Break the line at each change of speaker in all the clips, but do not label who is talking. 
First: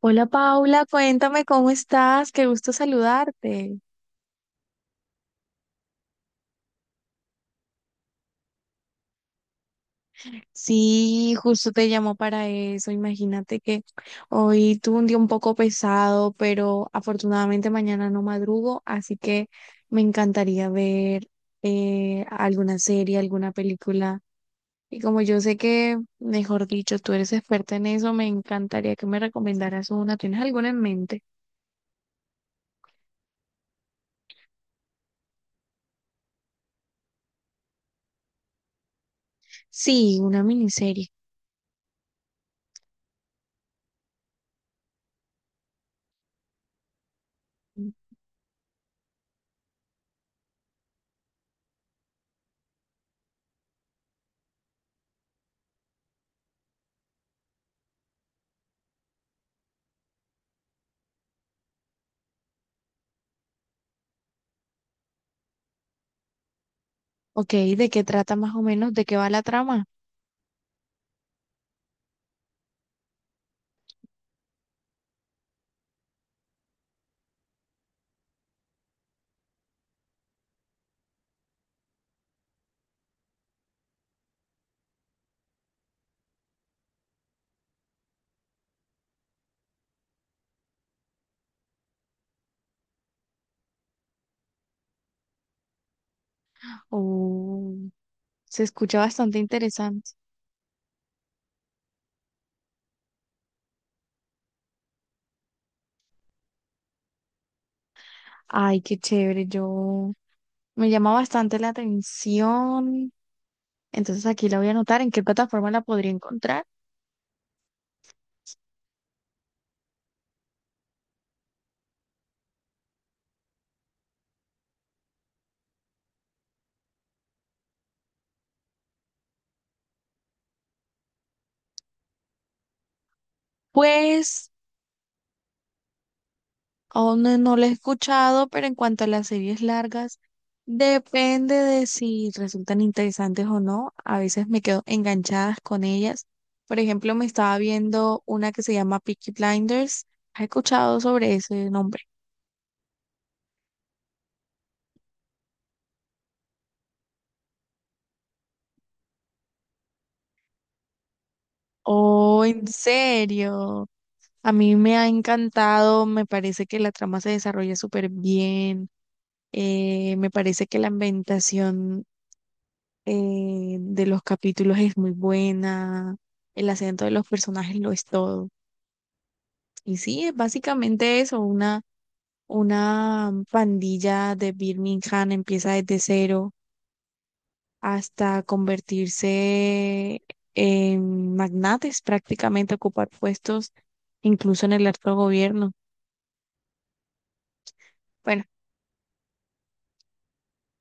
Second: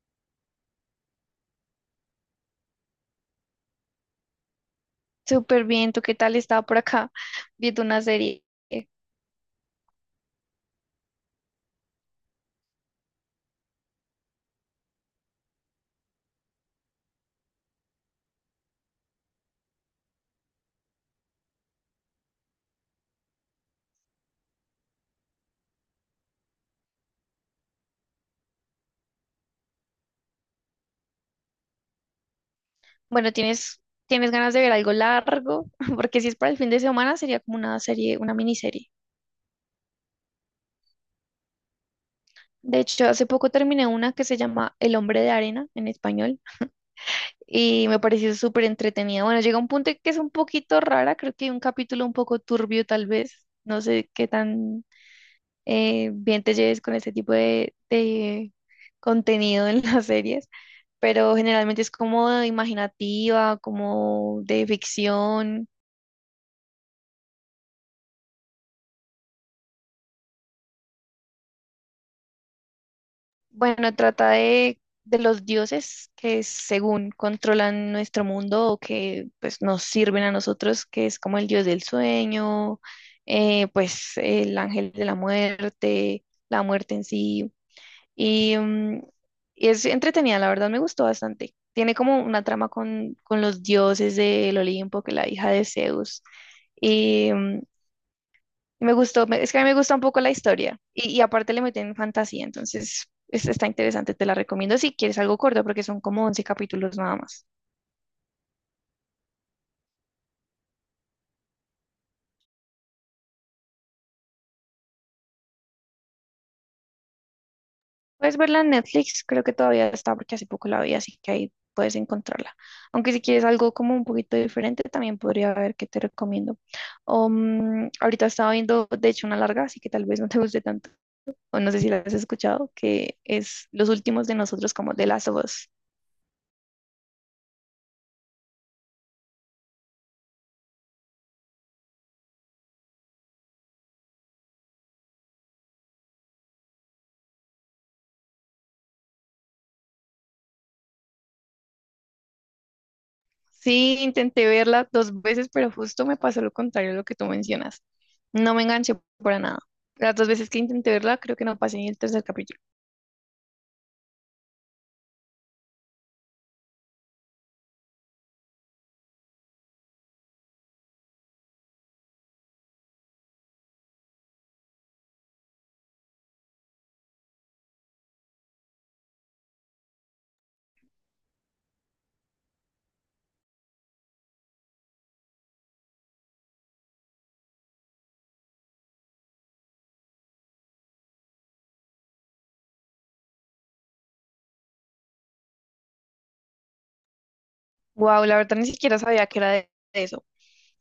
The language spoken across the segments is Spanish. Hola Paula, cuéntame cómo estás, qué gusto saludarte.
Súper bien, ¿tú qué tal? Estaba por acá viendo una serie.
Sí, justo te llamo para eso. Imagínate que hoy tuve un día un poco pesado, pero afortunadamente mañana no madrugo, así que me encantaría ver alguna serie, alguna película. Y como yo sé que, mejor dicho, tú eres experta en eso, me encantaría que me recomendaras una. ¿Tienes alguna en mente?
Bueno, ¿tienes ganas de ver algo largo? Porque si es para el fin de semana, sería como una serie, una miniserie.
Sí, una miniserie.
De hecho, hace poco terminé una que se llama El hombre de arena en español y me pareció súper entretenida. Bueno, llega un punto en que es un poquito rara, creo que hay un capítulo un poco turbio tal vez. No sé qué tan bien te lleves con este tipo de contenido en las series, pero generalmente es como imaginativa, como de ficción.
Ok, ¿de qué trata más o menos? ¿De qué va la trama?
Bueno, trata de los dioses que según controlan nuestro mundo o que pues nos sirven a nosotros, que es como el dios del sueño, pues el ángel de la muerte en sí. Y mm, es entretenida, la verdad me gustó bastante. Tiene como una trama con los dioses del Olimpo, que la hija de Zeus. Y mm,
Oh, se
me
escucha
gustó,
bastante
me- es que a mí me gusta un
interesante.
poco la historia. Y aparte le meten fantasía, entonces es- está interesante, te la recomiendo si quieres algo corto, porque son como 11 capítulos nada más.
Ay, qué chévere. Yo me llama bastante la atención. Entonces aquí la voy a anotar. ¿En qué plataforma la podría encontrar?
Puedes verla en Netflix, creo que todavía está porque hace poco la vi, así que ahí puedes encontrarla. Aunque si quieres algo como un poquito diferente, también podría ver qué te recomiendo. Ahorita estaba viendo, de hecho, una larga, así que tal vez no te guste tanto, o no sé si la has escuchado, que es Los Últimos de
Pues
Nosotros, como de Last of Us.
aún no la he escuchado, pero en cuanto a las series largas, depende de si resultan interesantes o no. A veces me quedo enganchadas con ellas. Por ejemplo, me estaba viendo una que se llama Peaky Blinders. ¿Has escuchado sobre ese nombre?
Sí, intenté verla dos veces, pero justo me pasó lo contrario a lo que tú mencionas. No me enganché para nada. Las dos veces que intenté verla, creo que no pasé ni el tercer
Oh,
capítulo.
¿en serio? A mí me ha encantado, me parece que la trama se desarrolla súper bien, me parece que la ambientación de los capítulos es muy buena, el acento de los personajes lo es todo. Y sí, es básicamente eso, una pandilla de Birmingham empieza desde cero hasta convertirse en magnates, prácticamente ocupar puestos incluso en el alto gobierno.
Wow, la
Bueno,
verdad ni siquiera sabía que era de eso.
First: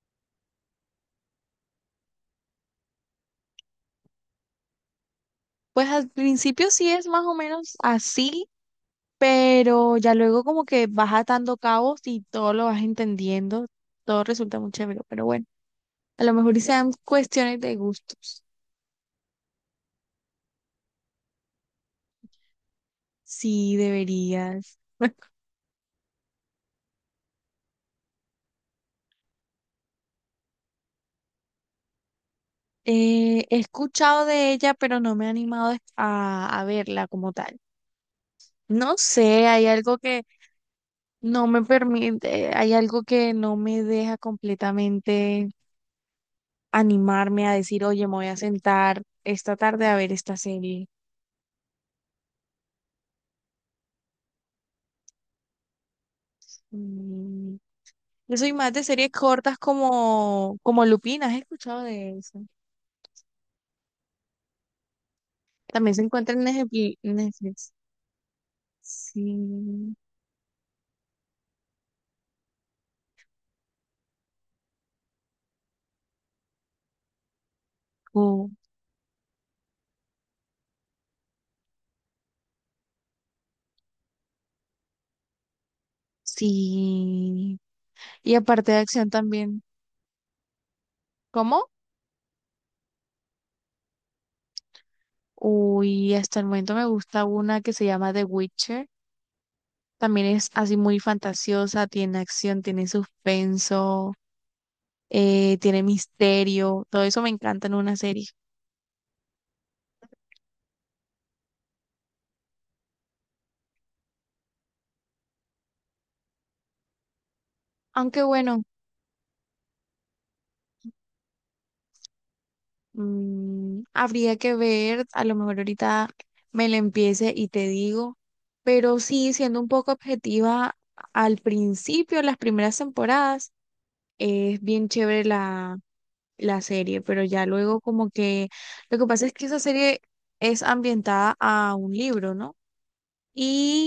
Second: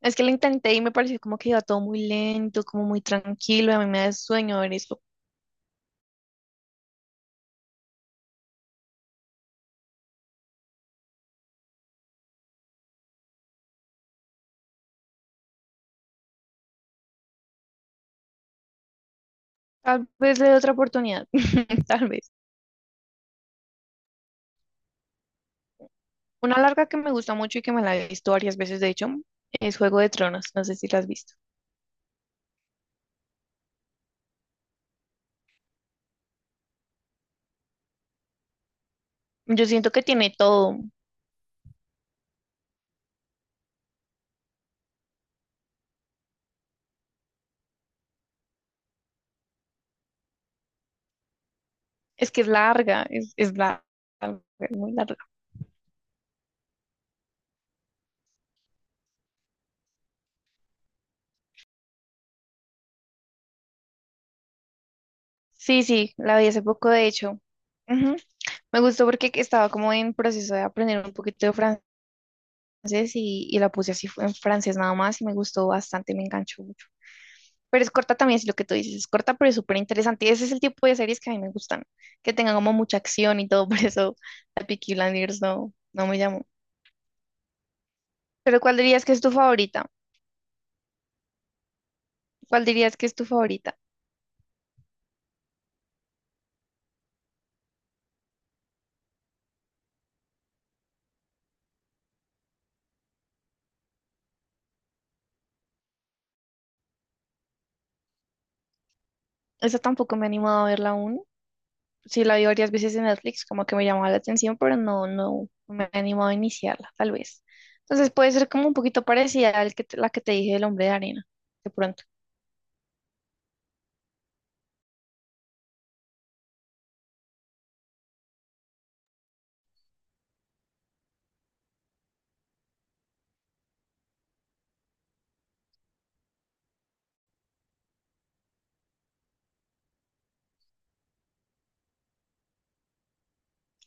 Es que lo intenté y me pareció como que iba todo muy lento, como muy tranquilo, y a mí me da sueño ver eso.
pues al principio sí es más o menos así, pero ya luego como que vas atando cabos y todo lo vas entendiendo, todo resulta muy chévere, pero bueno, a lo mejor y sean cuestiones de gustos.
Tal vez le dé otra oportunidad, tal vez.
Sí, deberías.
Una larga que me gusta mucho y que me la he visto varias veces, de hecho, es Juego de Tronos, no sé si la has visto.
He escuchado de ella, pero no me he animado a verla como tal. No sé, hay
Yo siento
algo
que
que
tiene todo,
no me permite, hay algo que no me deja completamente animarme a decir, oye, me voy a sentar esta tarde a ver esta serie.
es que es larga, es larga, es muy larga.
Mm, Yo soy más de series cortas como Lupin, ¿has escuchado de eso?
Sí,
También se
sí,
encuentra
la
en
vi hace poco,
Neje-
de hecho.
Netflix.
Ujú. Me gustó porque que estaba como
Sí.
en proceso de aprender un poquito de francés y la puse así en francés nada más y me gustó bastante, me enganchó mucho. Pero es corta también, es
Oh,
lo que tú dices, es corta, pero es súper interesante. Ese es el tipo de series que a mí me gustan, que tengan como mucha acción y todo, por eso la Peaky Blinders no, no me llamó.
sí. Y
Pero
aparte
¿cuál
de
dirías
acción
que es tu
también.
favorita?
¿Cómo?
¿Cuál dirías que es tu favorita?
Uy, hasta el momento me gusta una que se llama The Witcher. También es así muy fantasiosa, tiene acción, tiene suspenso, tiene misterio. Todo eso me encanta en una serie.
Esa tampoco me he animado a verla aún. Sí, la vi varias veces en Netflix, como que me llamaba la atención, pero no, no me he animado a iniciarla, tal vez. Entonces
Aunque
puede ser
bueno.
como un poquito parecida a la que te dije del hombre de arena, de pronto.
Mm, habría que ver, a lo mejor ahorita me la empiece y te digo, pero sí, siendo un poco objetiva, al principio, las primeras temporadas, es bien chévere la serie, pero ya luego como que lo que pasa es que esa serie es ambientada a un libro, ¿no?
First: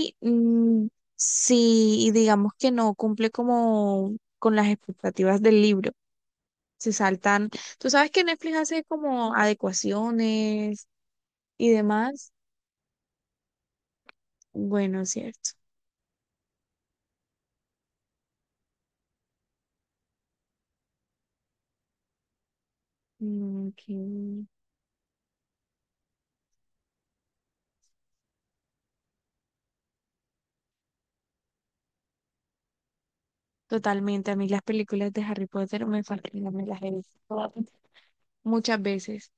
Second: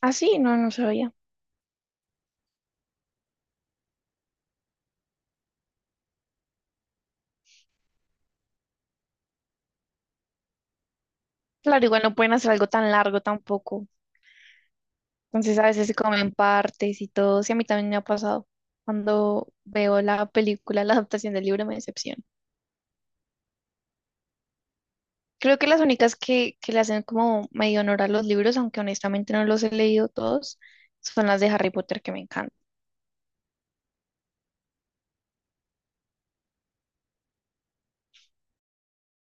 Ah, sí, no, no
mm,
sabía.
si digamos que no cumple como con las expectativas del libro, se saltan. Tú sabes que Netflix hace como adecuaciones y
Claro, igual no
demás.
pueden hacer algo tan largo tampoco.
Bueno, cierto.
Entonces a veces se comen partes y todo. Sí, a mí también me ha pasado. Cuando veo la película, la adaptación del libro me decepciona.
Mm, ok.
Creo que las únicas que le hacen como medio honor a los libros, aunque honestamente no los he leído todos, son las de Harry Potter que me encantan.
Totalmente. A mí las películas de Harry Potter me fascinan, me las he visto todas, muchas veces.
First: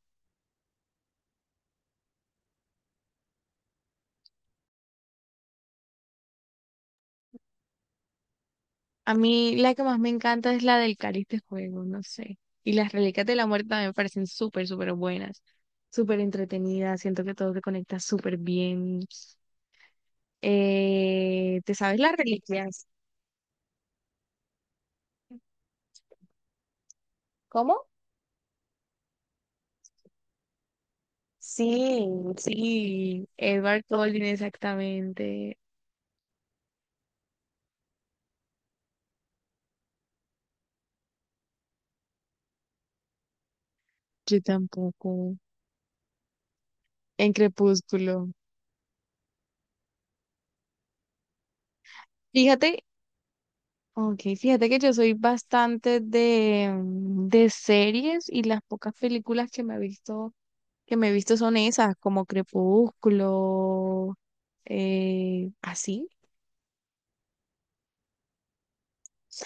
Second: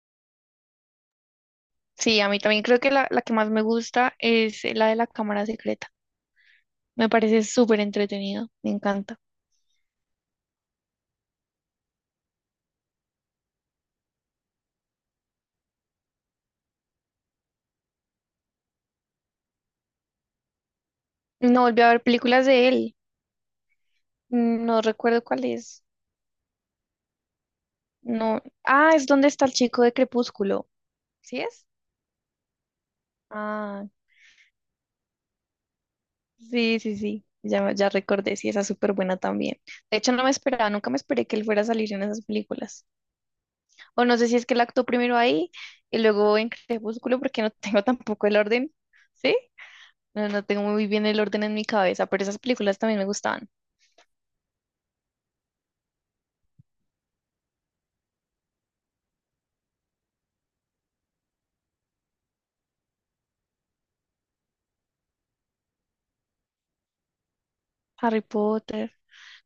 Sí, a mí también creo que la que más me gusta es la de la Cámara Secreta. Me parece súper entretenido, me
A
encanta.
mí la que más me encanta es la del Cáliz de Fuego, no sé. Y las Reliquias de la Muerte también me parecen súper, súper buenas, súper entretenidas. Siento que todo se conecta súper bien.
No
¿Te
volví a
sabes
ver
las
películas de
reliquias?
él, no recuerdo cuál es.
¿Cómo?
No. Ah, es donde está el chico de Crepúsculo. ¿Sí es?
Sí, sí, Edward
Ah,
Cullen, exactamente.
sí, sí, sí. Ya, ya recordé, sí, esa es súper buena también. De hecho, no me esperaba, nunca me esperé que él fuera a salir en esas películas. O no sé
Yo
si es que él actuó
tampoco.
primero ahí y luego en Crepúsculo,
En
porque no tengo
Crepúsculo.
tampoco el orden, ¿sí? No, no tengo muy bien el orden en mi cabeza, pero esas películas
Fíjate,
también me gustaban.
ok, fíjate que yo soy bastante de, de series y las pocas películas que me he visto, son esas, como Crepúsculo, eh, así,
Harry Potter.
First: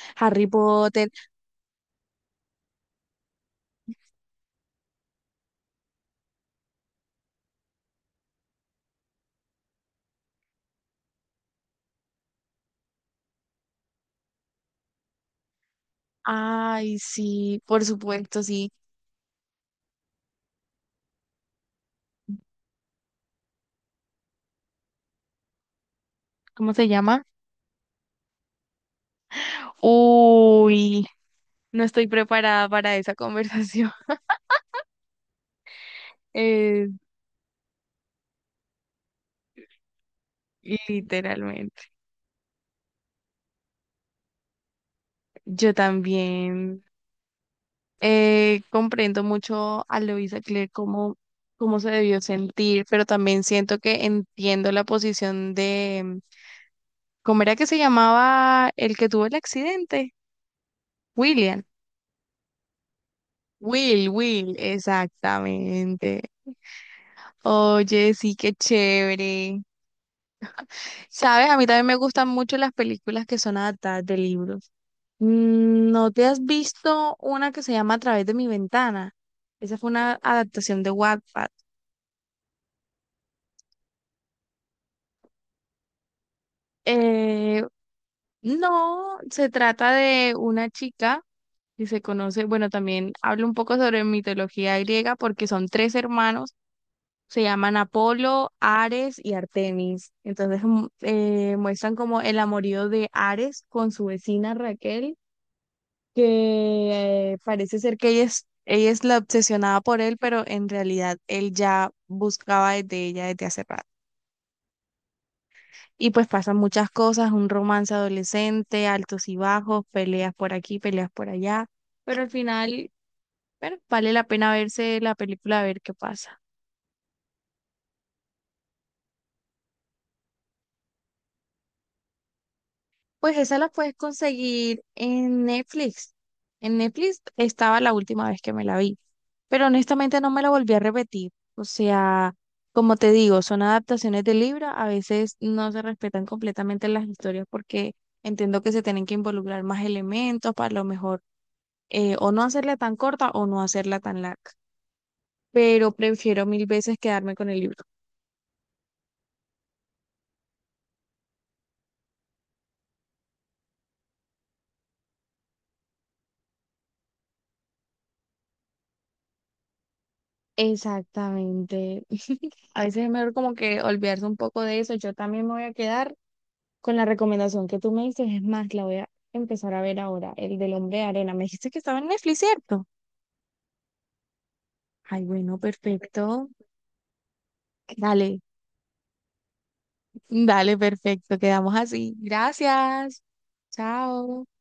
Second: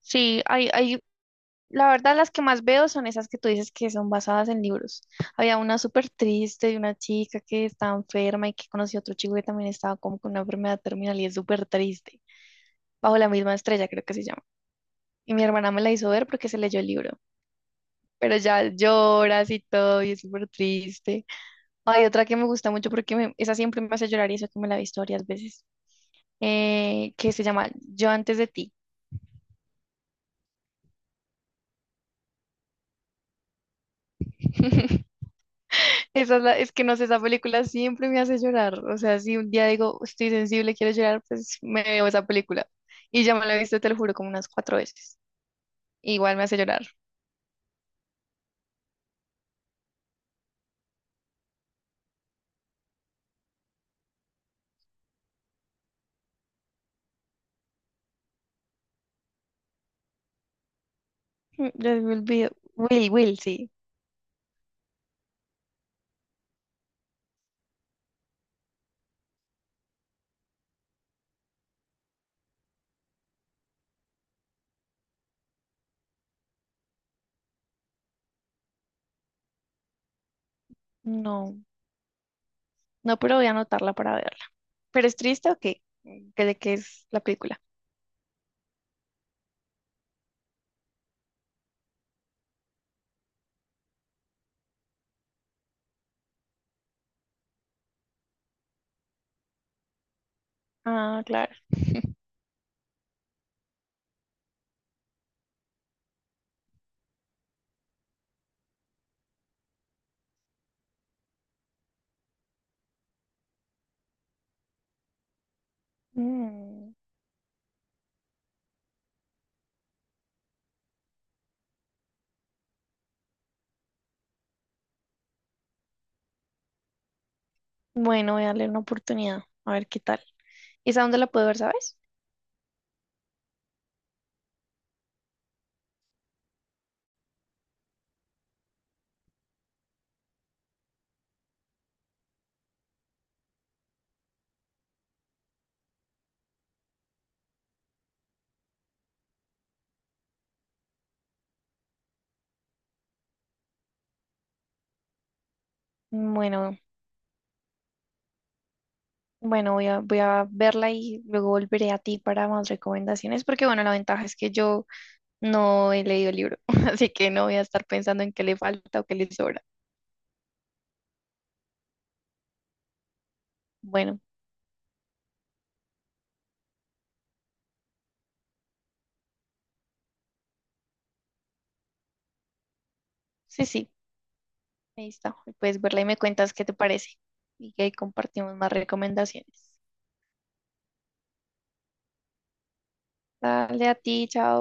Sí,
Harry
hay,
Potter.
la verdad, las que más veo son esas que tú dices que son basadas en libros. Había una súper triste de una chica que estaba enferma y que conoció a otro chico que también estaba como con una enfermedad terminal y es súper triste. Bajo la misma estrella, creo que se llama. Y mi hermana me la hizo ver porque se leyó el
Ay,
libro.
sí, por
Pero
supuesto,
ya
sí.
lloras y todo y es súper triste. Hay otra que me gusta mucho porque me- esa siempre me hace llorar y eso que me la he visto varias veces.
¿Cómo se llama?
Que se llama Yo antes de ti.
Uy, no estoy preparada para esa conversación.
Esa es, la- es que
Eh,
no sé, esa película siempre me hace llorar. O sea, si un día digo, estoy sensible, quiero llorar, pues me
Literalmente.
veo esa película. Y ya me la he visto, te lo juro, como unas 4 veces.
Yo
Igual me hace
también.
llorar.
Comprendo mucho a Luisa Claire cómo se debió sentir, pero también siento que entiendo la posición de, ¿cómo era que se llamaba el que tuvo el accidente? William.
Mm, ya me olvido. Will, Will, sí.
Will, exactamente. Oye, sí, qué chévere. Sabes, a mí también me gustan mucho las películas que son adaptadas de libros. Mm, ¿no te has visto una que se llama A través de mi ventana? Esa fue una adaptación de Wattpad.
No, no, pero voy a anotarla para verla. ¿Pero es triste o qué? ¿Qué- ¿De qué es la película?
Eh, No, se trata de una chica que se conoce, bueno, también hablo un poco sobre mitología griega porque son tres hermanos, se llaman Apolo, Ares y Artemis. Entonces mu-
Ah, claro.
muestran como el amorío de Ares con su vecina Raquel, que parece ser que ella es la obsesionada por él, pero en realidad él ya buscaba desde ella desde hace rato. Y pues pasan muchas
Mm,
cosas, un romance adolescente, altos y bajos, peleas por aquí, peleas por allá, pero al final, bueno, vale la pena verse la película a ver qué pasa.
bueno, voy a darle una oportunidad. A ver qué tal. ¿Esa dónde la puedo ver, sabes?
Pues esa la puedes conseguir en Netflix. En Netflix estaba la última vez que me la vi, pero honestamente no me la volví a repetir. O sea, como te digo, son adaptaciones de libro, a veces no se respetan completamente las historias porque entiendo que se tienen que involucrar más elementos para lo mejor o no hacerla tan corta o no hacerla tan larga, pero prefiero mil
Bueno.
veces quedarme con el libro.
Bueno, voy a verla y luego volveré a ti para más recomendaciones, porque bueno, la ventaja es que yo no he leído el libro, así que no voy a estar pensando en qué le falta o qué le sobra.
Exactamente. A veces es mejor como que
Bueno,
olvidarse un poco de eso. Yo también me voy a quedar con la recomendación que tú me dices. Es más, la voy a empezar a ver ahora, el del hombre de arena. Me dijiste que estaba en Netflix, ¿cierto?
sí, sí, ahí
Ay,
está.
bueno,
Puedes verla y me
perfecto.
cuentas qué te parece y que ahí
Dale,
compartimos más recomendaciones.
dale, perfecto. Quedamos así. Gracias.
Dale a ti,
Chao.
chao.